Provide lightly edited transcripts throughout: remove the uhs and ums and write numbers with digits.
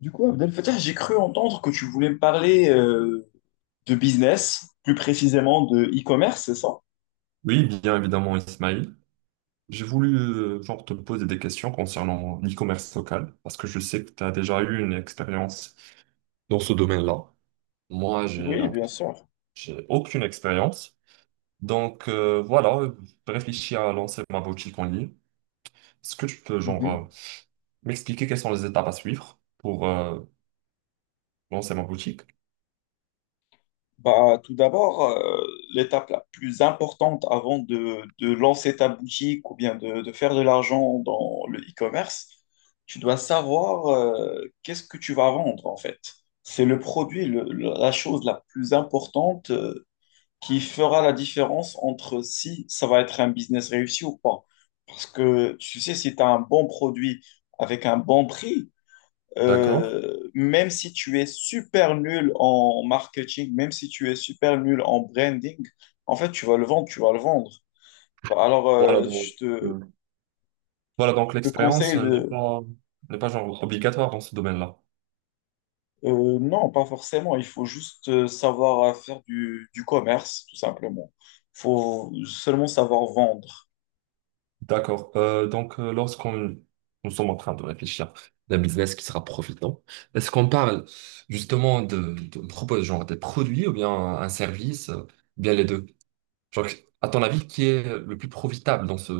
Du coup, Abdel Fattah, j'ai cru entendre que tu voulais me parler de business, plus précisément de e-commerce, c'est ça? Oui, bien évidemment, Ismail. J'ai voulu genre te poser des questions concernant l'e-commerce local, parce que je sais que tu as déjà eu une expérience dans ce domaine-là. Moi, Oui, bien sûr. j'ai aucune expérience. Donc voilà, je réfléchis à lancer ma boutique en ligne. Est-ce que tu peux Mhm. M'expliquer quelles sont les étapes à suivre pour lancer ma boutique? Bah, tout d'abord, l'étape la plus importante avant de lancer ta boutique ou bien de faire de l'argent dans le e-commerce, tu dois savoir qu'est-ce que tu vas vendre en fait. C'est le produit, la chose la plus importante qui fera la différence entre si ça va être un business réussi ou pas. Parce que tu sais, si tu as un bon produit avec un bon prix, D'accord. Même si tu es super nul en marketing, même si tu es super nul en branding, en fait, tu vas le vendre, tu vas le vendre. Bah, Alors, Voilà euh, donc, je euh, te, voilà, donc je te l'expérience conseille n'est de... pas, n'est pas genre obligatoire dans ce domaine-là. Non, pas forcément. Il faut juste savoir faire du commerce, tout simplement. Il faut seulement savoir vendre. D'accord. Donc, lorsqu'on nous sommes en train de réfléchir d'un business qui sera profitant, est-ce qu'on parle justement de on propose genre des produits ou bien un service, bien les deux? Genre, à ton avis, qui est le plus profitable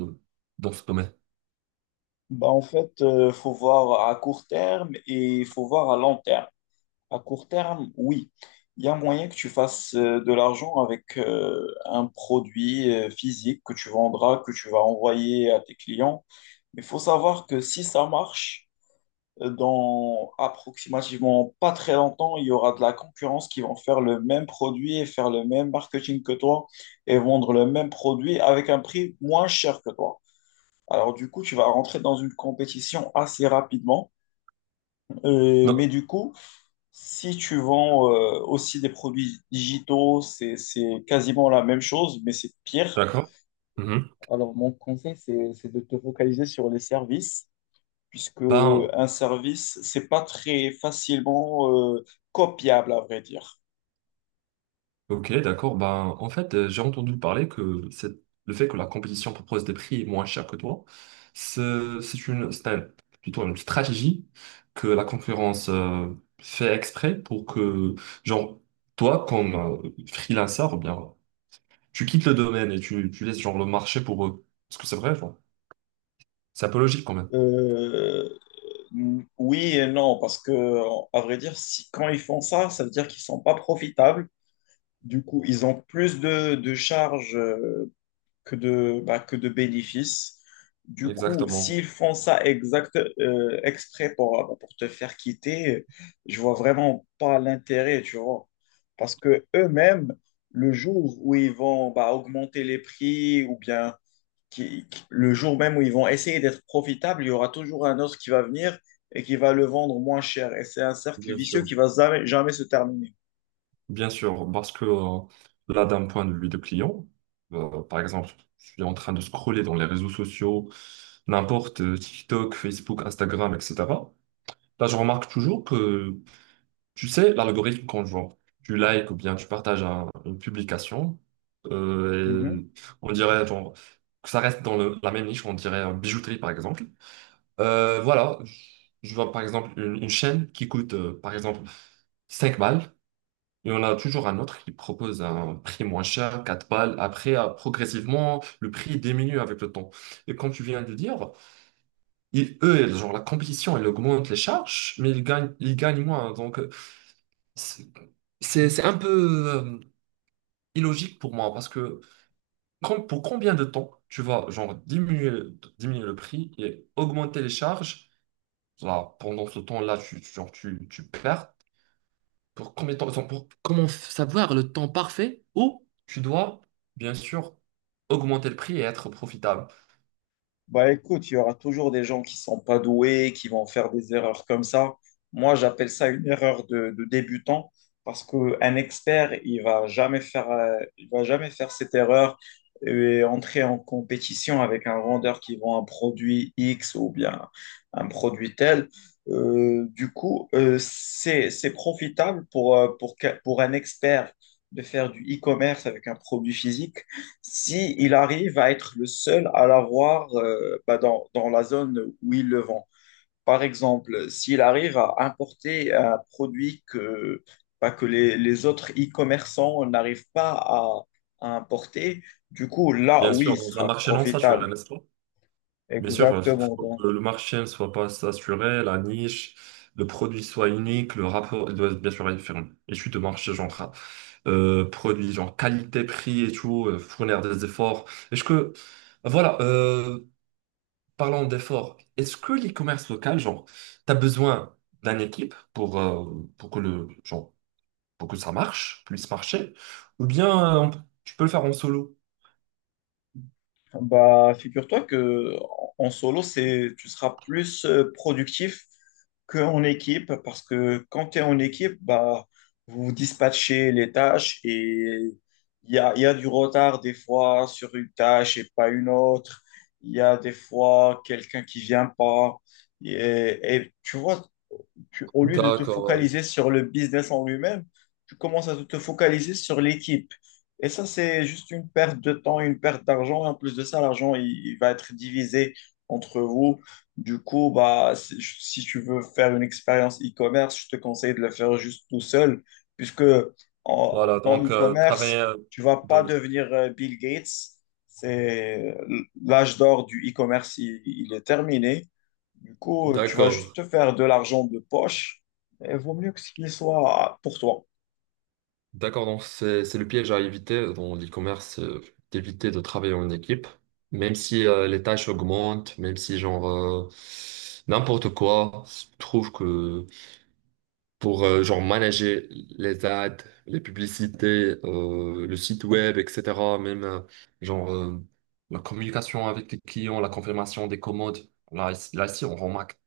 dans ce domaine? Bah, en fait, il faut voir à court terme et il faut voir à long terme. À court terme, oui, il y a moyen que tu fasses de l'argent avec un produit physique que tu vendras, que tu vas envoyer à tes clients. Mais il faut savoir que si ça marche, dans approximativement pas très longtemps, il y aura de la concurrence qui vont faire le même produit et faire le même marketing que toi et vendre le même produit avec un prix moins cher que toi. Alors du coup, tu vas rentrer dans une compétition assez rapidement. Mais Non. du coup, si tu vends aussi des produits digitaux, c'est quasiment la même chose, mais c'est pire. D'accord. Mhm. Alors mon conseil, c'est de te focaliser sur les services, puisque Ben, un service, c'est pas très facilement copiable, à vrai dire. Ok, d'accord. Ben, en fait, j'ai entendu parler que le fait que la compétition propose des prix moins chers que toi, c'est plutôt une stratégie que la concurrence fait exprès pour que, genre, toi, comme freelancer, ou bien, tu quittes le domaine et tu laisses, genre, le marché pour eux. Parce que c'est vrai, genre, c'est un peu logique quand même. Euh, oui et non, parce que, à vrai dire, si, quand ils font ça, ça veut dire qu'ils sont pas profitables. Du coup, ils ont plus de charges que de, bah, que de bénéfices. Du coup, Exactement. s'ils font ça exprès pour, bah, pour te faire quitter, je vois vraiment pas l'intérêt, tu vois. Parce que eux-mêmes, le jour où ils vont bah, augmenter les prix ou bien le jour même où ils vont essayer d'être profitables, il y aura toujours un autre qui va venir et qui va le vendre moins cher. Et c'est un cercle Bien vicieux sûr. qui va jamais, jamais se terminer. Bien sûr, parce que là, d'un point de vue de client, par exemple, je suis en train de scroller dans les réseaux sociaux, n'importe, TikTok, Facebook, Instagram, etc. Là, je remarque toujours que, tu sais, l'algorithme, quand genre, tu likes ou bien tu partages une publication, et on dirait genre, que ça reste dans la même niche, on dirait bijouterie, par exemple. Voilà, je vois par exemple une chaîne qui coûte, par exemple, 5 balles. Et on a toujours un autre qui propose un prix moins cher, 4 balles. Après, progressivement, le prix diminue avec le temps. Et comme tu viens de dire, eux, genre, la compétition, elle augmente les charges, mais ils gagnent moins. Donc, c'est c'est un peu euh, illogique pour moi parce que pour combien de temps tu vas, genre, diminuer le prix et augmenter les charges? Là, pendant ce temps-là, genre, tu perds. Pour combien de temps, enfin, pour comment savoir le temps parfait où tu dois, bien sûr, augmenter le prix et être profitable. Bah écoute, il y aura toujours des gens qui sont pas doués, qui vont faire des erreurs comme ça. Moi, j'appelle ça une erreur de débutant parce qu'un expert, il va jamais faire, il va jamais faire cette erreur et entrer en compétition avec un vendeur qui vend un produit X ou bien un produit tel. C'est profitable pour, pour un expert de faire du e-commerce avec un produit physique si il arrive à être le seul à l'avoir bah, dans la zone où il le vend. Par exemple, s'il arrive à importer un produit que, bah, que les autres e-commerçants n'arrivent pas à, à importer, du coup, là, Bien oui, sûr, il dans un sera marché non saturé, profitable. n'est-ce pas? Bien sûr, il faut Exactement. faut Donc, que le marché ne soit pas saturé, la niche, le produit soit unique, le rapport il doit bien sûr être une Étude de marché, genre, produit, genre qualité, prix et tout, fournir des efforts. Est-ce que, voilà, parlons d'efforts. Est-ce que l'e-commerce local, genre, tu as besoin d'une équipe pour que genre, pour que puisse marcher, ou bien euh, on peut- tu peux le faire en solo? bah, figure-toi que en en solo, c'est, tu seras plus productif qu'en équipe parce que quand tu es en équipe, bah, vous dispatchez les tâches et il y a du retard des fois sur une tâche et pas une autre. Il y a des fois quelqu'un qui vient pas. Et, et tu vois, au lieu de te D'accord, ouais. focaliser sur le business en lui-même, tu commences à te focaliser sur l'équipe. Et ça, c'est juste une perte de temps, une perte d'argent. Et en plus de ça, l'argent, il va être divisé entre vous. Du coup, bah, si, si tu veux faire une expérience e-commerce, je te conseille de le faire juste tout seul, puisque en, Voilà, en donc travailler. e-commerce, tu vas pas donc, devenir Bill Gates. C'est l'âge d'or du e-commerce, il est terminé. Du coup, tu vas juste d'accord, te faire de l'argent de poche et vaut mieux que ce qu'il soit pour toi. d'accord. Donc c'est le piège à éviter dans l'e-commerce, d'éviter de travailler en équipe, même si les tâches augmentent, même si n'importe quoi. Je trouve que pour genre manager les ads, les publicités, le site web, etc. Même genre euh, la communication avec les clients, la confirmation des commandes. Là, ici, on remarque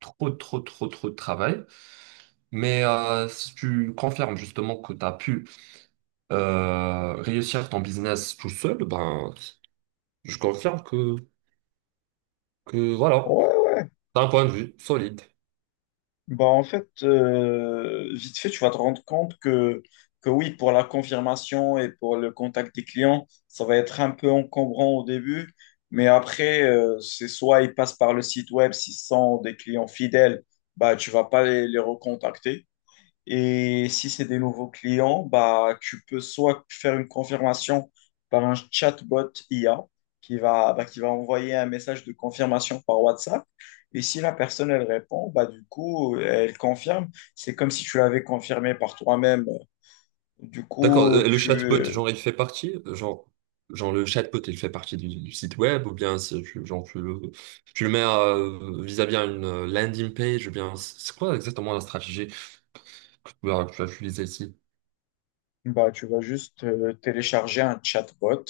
trop, trop, trop, trop de travail. Mais si tu confirmes justement que tu as pu réussir ton business tout seul, ben, je confirme que voilà, Ouais, d'un point de vue solide. bah en fait, vite fait, tu vas te rendre compte que oui, pour la confirmation et pour le contact des clients, ça va être un peu encombrant au début, mais après, c'est soit ils passent par le site web, s'ils sont des clients fidèles, bah tu vas pas les recontacter. Et si c'est des nouveaux clients, bah, tu peux soit faire une confirmation par un chatbot IA qui va, bah, qui va envoyer un message de confirmation par WhatsApp. Et si la personne, elle répond, bah, du coup, elle confirme. C'est comme si tu l'avais confirmé par toi-même. Du D'accord, coup, le chatbot, tu, genre le chatbot, il fait partie du site web, ou bien tu le mets vis-à-vis à une landing page, ou bien c'est quoi exactement la stratégie que que tu vas utiliser ici? bah, tu vas juste télécharger un chatbot.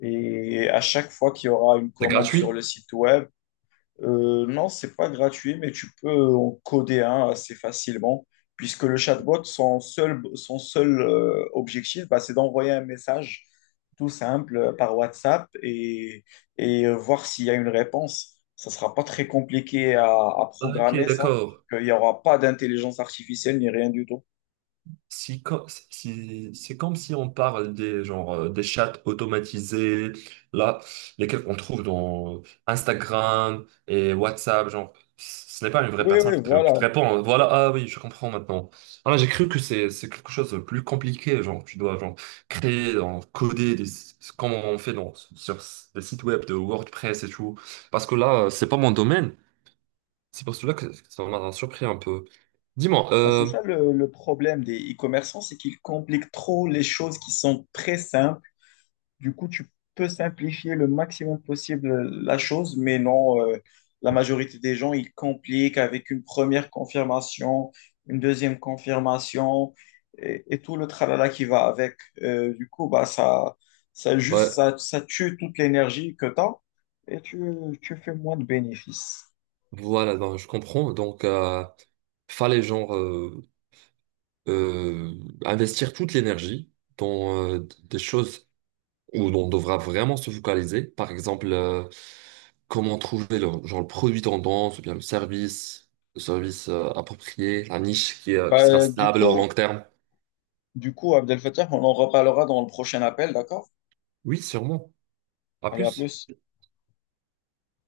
Et à chaque fois qu'il y aura une C'est commande sur le gratuit? site web, non, c'est pas gratuit, mais tu peux en coder un assez facilement, puisque le chatbot, son seul objectif, bah, c'est d'envoyer un message tout simple par WhatsApp et voir s'il y a une réponse. Ça sera pas très compliqué à Ah, Ok, programmer ça, d'accord. puisqu'il n'y aura pas d'intelligence artificielle ni rien du tout. Si, co- si- c'est comme si on parle des, genre, des chats automatisés, là, lesquels on trouve dans Instagram et WhatsApp, genre, ce n'est pas une vraie Oui, personne oui, qui qui te voilà. répond, hein. Voilà, ah oui, je comprends maintenant. Ah, j'ai cru que c'est quelque chose de plus compliqué, genre, tu dois, genre, créer, genre, comme on fait sur les sites web de WordPress et tout. Parce que là, c'est pas mon domaine. C'est pour cela que ça m'a surpris un peu. Dis-moi, Bah, c'est ça le problème des e-commerçants, c'est qu'ils compliquent trop les choses qui sont très simples. Du coup, tu peux simplifier le maximum possible la chose, mais non, la majorité des gens, ils compliquent avec une première confirmation, une deuxième confirmation et tout le tralala qui va avec. Du coup, bah, ça, ouais. ça, ça tue toute l'énergie que tu as et tu fais moins de bénéfices. Voilà, ben, je comprends. Donc, fallait euh, investir toute l'énergie dans des choses où on devra vraiment se focaliser. Par exemple, comment trouver le, genre le produit tendance ou bien le service approprié, la niche qui sera Bah, stable au long terme. du coup, Abdel Fattah, on en reparlera dans le prochain appel, d'accord? Oui, sûrement. À Allez, à plus. plus.